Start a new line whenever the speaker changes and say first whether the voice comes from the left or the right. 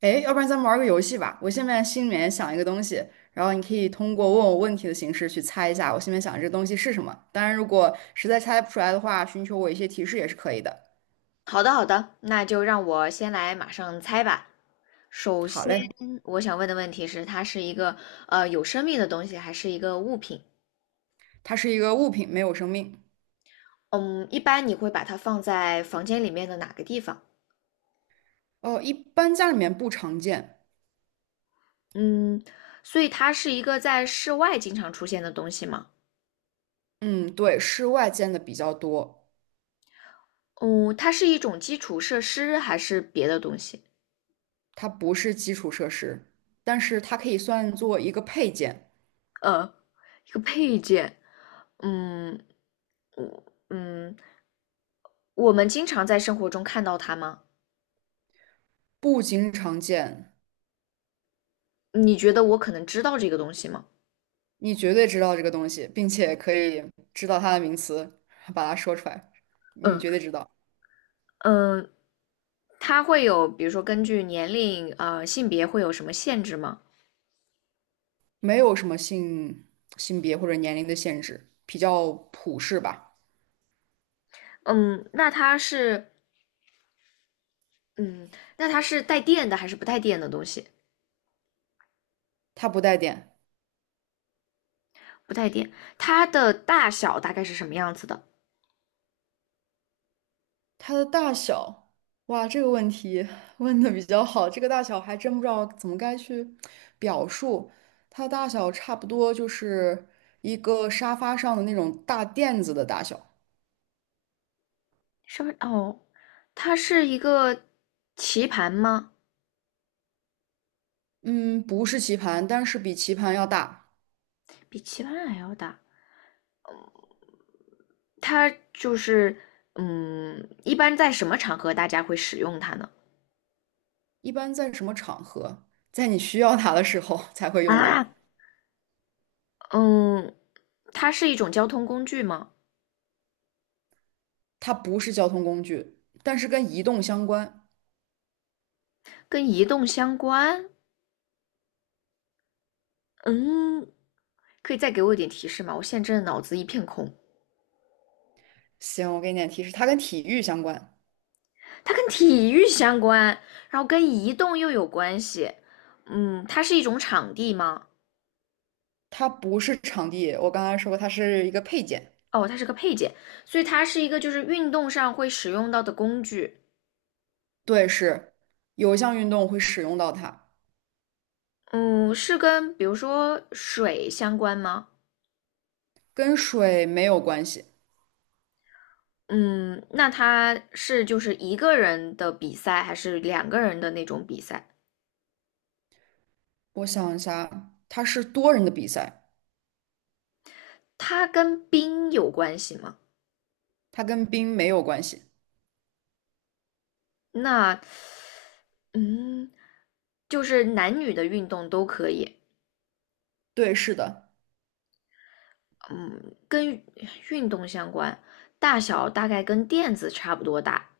right: 诶，要不然咱们玩个游戏吧。我现在心里面想一个东西，然后你可以通过问我问题的形式去猜一下我心里面想的这个东西是什么。当然，如果实在猜不出来的话，寻求我一些提示也是可以的。
left: 好的，好的，那就让我先来马上猜吧。首
right: 好
left: 先，
right: 嘞，
left: 我想问的问题是，它是一个有生命的东西，还是一个物品？
right: 它是一个物品，没有生命。
left: 嗯，一般你会把它放在房间里面的哪个地方？
right: 哦，一般家里面不常见。
left: 嗯，所以它是一个在室外经常出现的东西吗？
right: 嗯，对，室外见的比较多。
left: 嗯，它是一种基础设施还是别的东西？
right: 它不是基础设施，但是它可以算作一个配件，
left: 呃，一个配件。嗯，我嗯，我们经常在生活中看到它吗？
right: 不经常见。
left: 你觉得我可能知道这个东西吗？
right: 你绝对知道这个东西，并且可以知道它的名词，把它说出来，你
left: 嗯。
right: 绝对知道。
left: 嗯，它会有，比如说根据年龄、性别会有什么限制吗？
right: 没有什么性别或者年龄的限制，比较普适吧。
left: 嗯，那它是，嗯，那它是带电的还是不带电的东西？
right: 它不带电，
left: 不带电，它的大小大概是什么样子的？
right: 它的大小，哇，这个问题问的比较好，这个大小还真不知道怎么该去表述。它的大小差不多就是一个沙发上的那种大垫子的大小，
left: 稍微哦，它是一个棋盘吗？
right: 嗯，不是棋盘，但是比棋盘要大。
left: 比棋盘还要大。它就是，嗯，一般在什么场合大家会使用它呢？
right: 一般在什么场合，在你需要它的时候 才会用
left: 啊，
right: 到。
left: 嗯，它是一种交通工具吗？
right: 它不是交通工具，但是跟移动相关。
left: 跟移动相关？嗯，可以再给我一点提示吗？我现在真的脑子一片空。
right: 行，我给你点提示，它跟体育相关。
left: 它跟体育相关，然后跟移动又有关系。嗯，它是一种场地吗？
right: 它不是场地，我刚才说过，它是一个配件。
left: 哦，它是个配件，所以它是一个就是运动上会使用到的工具。
right: 对，是有一项运动会使用到它，
left: 嗯，是跟比如说水相关吗？
right: 跟水没有关系。
left: 嗯，那它是就是一个人的比赛，还是两个人的那种比赛？
right: 我想一下，它是多人的比赛，
left: 它跟冰有关系吗？
right: 它跟冰没有关系。
left: 那，嗯，就是男女的运动都可以。
right: 对，是的，
left: 嗯，跟运动相关，大小大概跟垫子差不多大，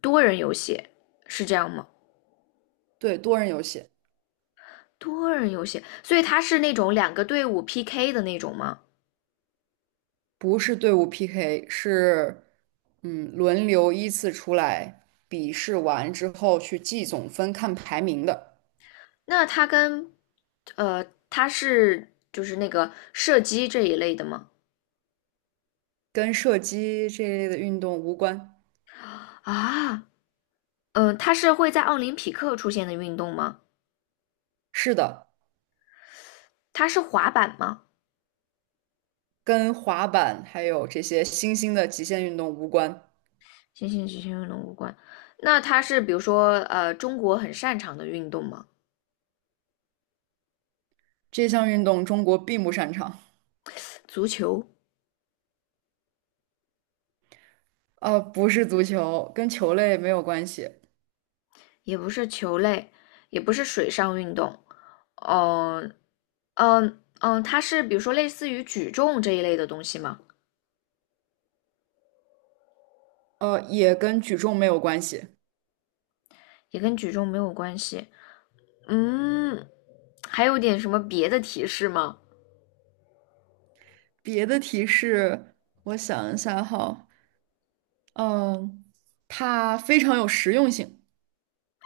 left: 多人游戏是这样吗？
right: 对，多人游戏。
left: 多人游戏，所以它是那种两个队伍 PK 的那种吗？
right: 不是队伍 PK，是轮流依次出来，比试完之后去计总分看排名的，
left: 那它跟它是就是那个射击这一类的吗？
right: 跟射击这一类的运动无关。
left: 啊，它是会在奥林匹克出现的运动吗？
right: 是的，
left: 它是滑板吗？
right: 跟滑板还有这些新兴的极限运动无关。
left: 行行行行，运动无关。那它是比如说中国很擅长的运动吗？
right: 这项运动中国并不擅长。
left: 足球
right: 不是足球，跟球类没有关系，
left: 也不是球类，也不是水上运动，嗯它是比如说类似于举重这一类的东西吗？
right: 也跟举重没有关系。
left: 也跟举重没有关系。嗯，还有点什么别的提示吗？
right: 别的提示，我想一下哈，嗯、它非常有实用性。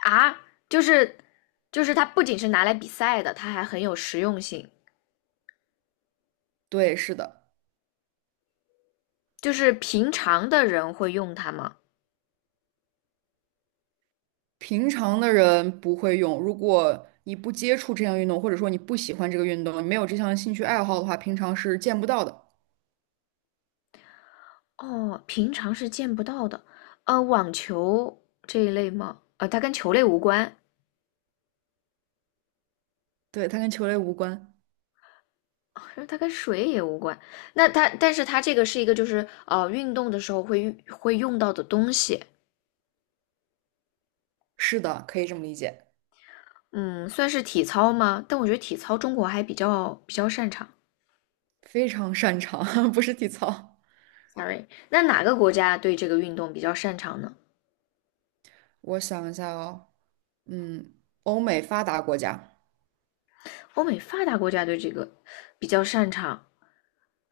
left: 啊，就是就是它不仅是拿来比赛的，它还很有实用性。
right: 对，是的，
left: 就是平常的人会用它吗？
right: 平常的人不会用。如果你不接触这项运动，或者说你不喜欢这个运动，你没有这项兴趣爱好的话，平常是见不到的。
left: 哦，平常是见不到的。呃，网球这一类吗？呃，它跟球类无关。
right: 对，它跟球类无关。
left: 可是它跟水也无关。那它，但是它这个是一个就是运动的时候会用到的东西，
right: 是的，可以这么理解。
left: 嗯，算是体操吗？但我觉得体操中国还比较擅长。
right: 非常擅长，不是体操。
left: Sorry，那哪个国家对这个运动比较擅长呢？
right: 我想一下哦，嗯，欧美发达国家，
left: 欧美发达国家对这个比较擅长。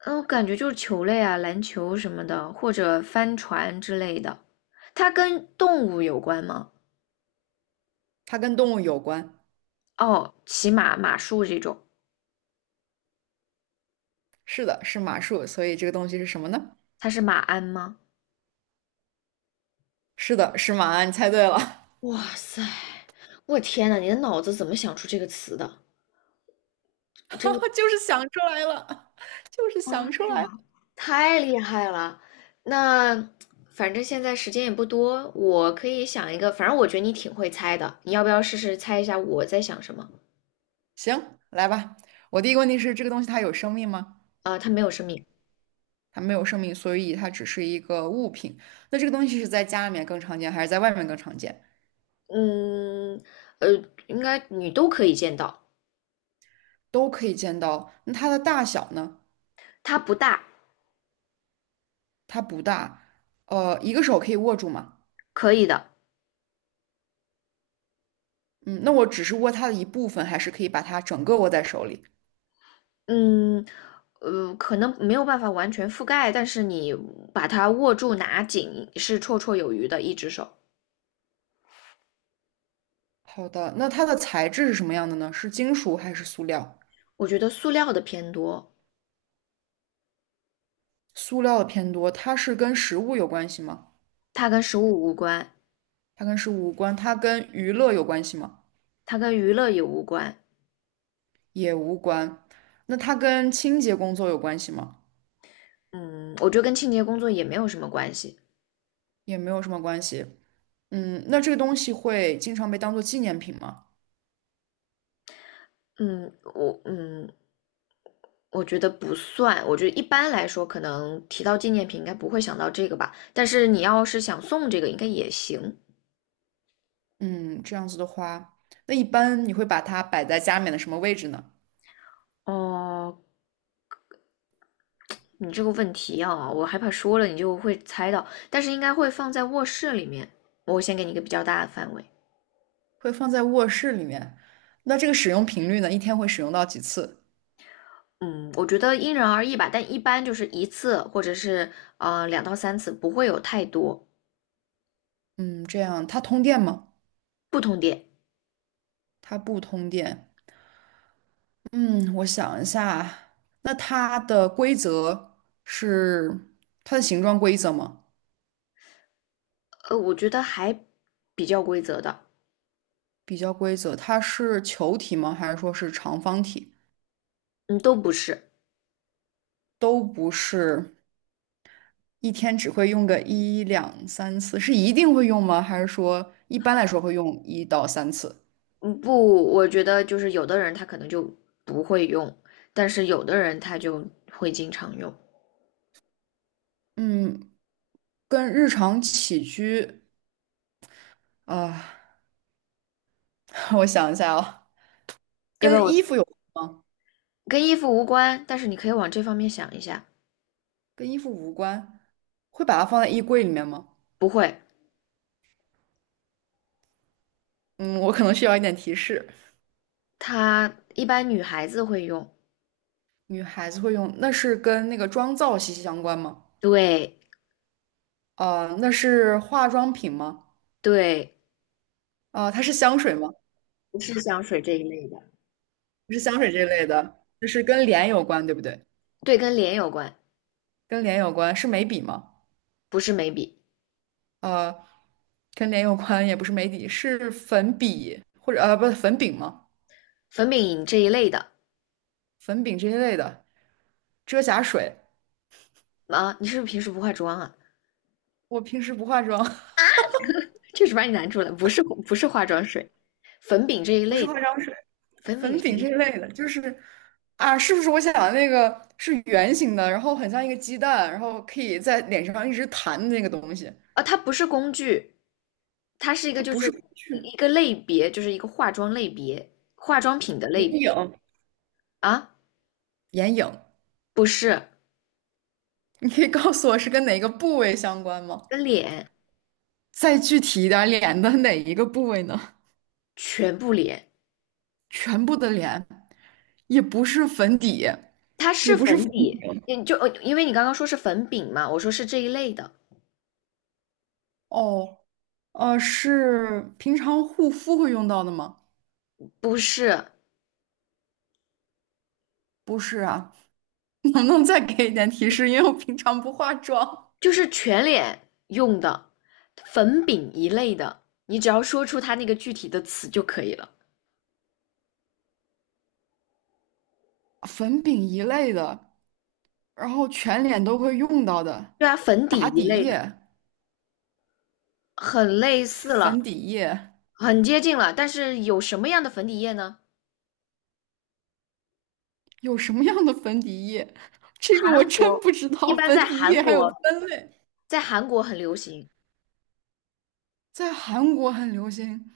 left: 嗯，我感觉就是球类啊，篮球什么的，或者帆船之类的。它跟动物有关吗？
right: 它跟动物有关。
left: 哦，骑马、马术这种，
right: 是的，是马术，所以这个东西是什么呢？
left: 它是马鞍吗？
right: 是的，是马，你猜对了，
left: 哇塞，我天呐，你的脑子怎么想出这个词的？真
right: 就是想出来了，就是
left: 妈
right: 想出来了。
left: 呀，太厉害了！那反正现在时间也不多，我可以想一个，反正我觉得你挺会猜的，你要不要试试猜一下我在想什么？
right: 行，来吧。我第一个问题是，这个东西它有生命吗？
left: 啊、它没有生命，
right: 它没有生命，所以它只是一个物品。那这个东西是在家里面更常见，还是在外面更常见？
left: 嗯，呃，应该你都可以见到，
right: 都可以见到。那它的大小呢？
left: 它不大，
right: 它不大，一个手可以握住吗？
left: 可以的，
right: 嗯，那我只是握它的一部分，还是可以把它整个握在手里？
left: 嗯，可能没有办法完全覆盖，但是你把它握住拿紧是绰绰有余的，一只手。
right: 好的，那它的材质是什么样的呢？是金属还是塑料？
left: 我觉得塑料的偏多，
right: 塑料的偏多。它是跟食物有关系吗？
left: 它跟食物无关，
right: 它跟食物无关。它跟娱乐有关系吗？
left: 它跟娱乐也无关。
right: 也无关。那它跟清洁工作有关系吗？
left: 嗯，我觉得跟清洁工作也没有什么关系。
right: 也没有什么关系。嗯，那这个东西会经常被当做纪念品吗？
left: 嗯，我嗯，我觉得不算。我觉得一般来说，可能提到纪念品应该不会想到这个吧。但是你要是想送这个，应该也行。
right: 嗯，这样子的话，那一般你会把它摆在家里面的什么位置呢？
left: 哦，你这个问题啊，我害怕说了你就会猜到，但是应该会放在卧室里面。我先给你一个比较大的范围。
right: 会放在卧室里面。那这个使用频率呢？一天会使用到几次？
left: 嗯，我觉得因人而异吧，但一般就是一次或者是两到三次，不会有太多
right: 嗯，这样它通电吗？
left: 不同点。
right: 它不通电。嗯，我想一下啊，那它的规则是它的形状规则吗？
left: 呃，我觉得还比较规则的，
right: 比较规则，它是球体吗？还是说是长方体？
left: 嗯，都不是，
right: 都不是，一天只会用个一两三次，是一定会用吗？还是说一般来说会用一到三次？
left: 嗯，不，我觉得就是有的人他可能就不会用，但是有的人他就会经常用。
right: 嗯，跟日常起居啊，我想一下啊，
left: 要不然
right: 跟
left: 我
right: 衣服有，
left: 跟衣服无关，但是你可以往这方面想一下，
right: 跟衣服无关，会把它放在衣柜里面吗？
left: 不会，
right: 嗯，我可能需要一点提示。
left: 他一般女孩子会用，
right: 女孩子会用，那是跟那个妆造息息相关吗？
left: 对
right: 啊、那是化妆品吗？
left: 对，
right: 啊、它是香水吗？
left: 不是香水这一类的，
right: 不是香水这类的，就是跟脸有关，对不对？
left: 对，跟脸有关，
right: 跟脸有关是眉笔吗？
left: 不是眉笔。
right: 呃，跟脸有关也不是眉笔，是粉笔或者呃不粉饼吗？
left: 粉饼这一类的
right: 粉饼这一类的，遮瑕水。
left: 啊，你是不是平时不化妆啊？
right: 我平时不化妆，
left: 这是把你难住了，不是化妆水，粉饼这一
right: 不是
left: 类的，
right: 化妆水，
left: 粉饼
right: 粉
left: 这一
right: 饼这
left: 类
right: 一类的，就是啊，是不是我想的那个是圆形的，然后很像一个鸡蛋，然后可以在脸上一直弹的那个东西？
left: 啊，它不是工具，它是一个
right: 它
left: 就
right: 不是
left: 是
right: 工具，
left: 一个类别，就是一个化妆类别，化妆品的类
right: 眼影，
left: 别啊，
right: 眼影。
left: 不是
right: 你可以告诉我是跟哪个部位相关吗？
left: 跟脸
right: 再具体一点脸的哪一个部位呢？
left: 全部脸，
right: 全部的脸，也不是粉底，
left: 它
right: 也
left: 是
right: 不是粉
left: 粉底，
right: 饼。
left: 你就因为你刚刚说是粉饼嘛，我说是这一类的，
right: 哦，是平常护肤会用到的吗？
left: 不是，
right: 不是啊，能不能再给一点提示？因为我平常不化妆。
left: 就是全脸用的粉饼一类的，你只要说出它那个具体的词就可以了。
right: 粉饼一类的，然后全脸都会用到的，
left: 对啊，粉底
right: 打
left: 一
right: 底
left: 类的，
right: 液、
left: 很类似了，
right: 粉底液，
left: 很接近了。但是有什么样的粉底液呢？
right: 有什么样的粉底液？这个我
left: 韩
right: 真
left: 国
right: 不知
left: 一
right: 道，
left: 般
right: 粉
left: 在
right: 底
left: 韩
right: 液还有
left: 国，
right: 分类，
left: 在韩国很流行。
right: 在韩国很流行。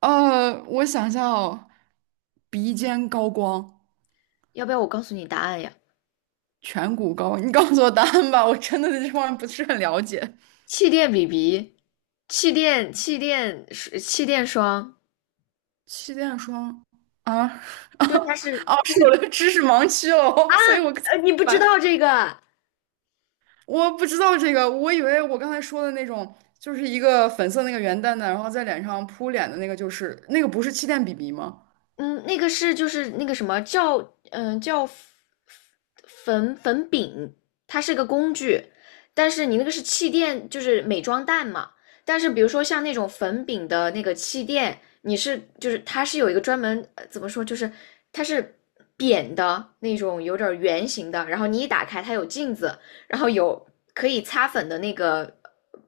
right: 我想想哦，鼻尖高光，
left: 要不要我告诉你答案呀？
right: 颧骨高光你告诉我答案吧，我真的对这方面不是很了解。
left: 气垫 BB，气垫气垫霜，
right: 气垫霜啊 啊，
left: 就它是，
right: 哦是我的知识盲区了哦，所以我才
left: 呃，
right: 明
left: 你不知
right: 白
left: 道这个。
right: 我不知道这个，我以为我刚才说的那种，就是一个粉色那个圆蛋蛋，然后在脸上扑脸的那个，就是那个不是气垫 BB 吗？
left: 嗯，那个是就是那个什么叫叫粉饼，它是个工具，但是你那个是气垫，就是美妆蛋嘛。但是比如说像那种粉饼的那个气垫，你是就是它是有一个专门怎么说，就是它是扁的那种，有点圆形的。然后你一打开，它有镜子，然后有可以擦粉的那个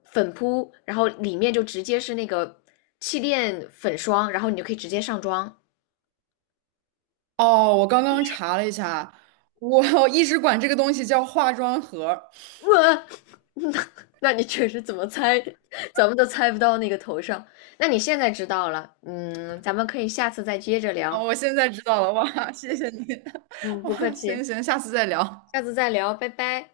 left: 粉扑，然后里面就直接是那个气垫粉霜，然后你就可以直接上妆。
right: 哦，我刚刚查了一下，我 一直管这个东西叫化妆盒。
left: 我，那那你确实怎么猜，咱们都猜不到那个头上。那你现在知道了，嗯，咱们可以下次再接着
right: 哦，
left: 聊。
right: 我现在知道了，哇，谢谢你，
left: 嗯，
right: 哇，
left: 不客
right: 行
left: 气，
right: 行，下次再聊。
left: 下次再聊，拜拜。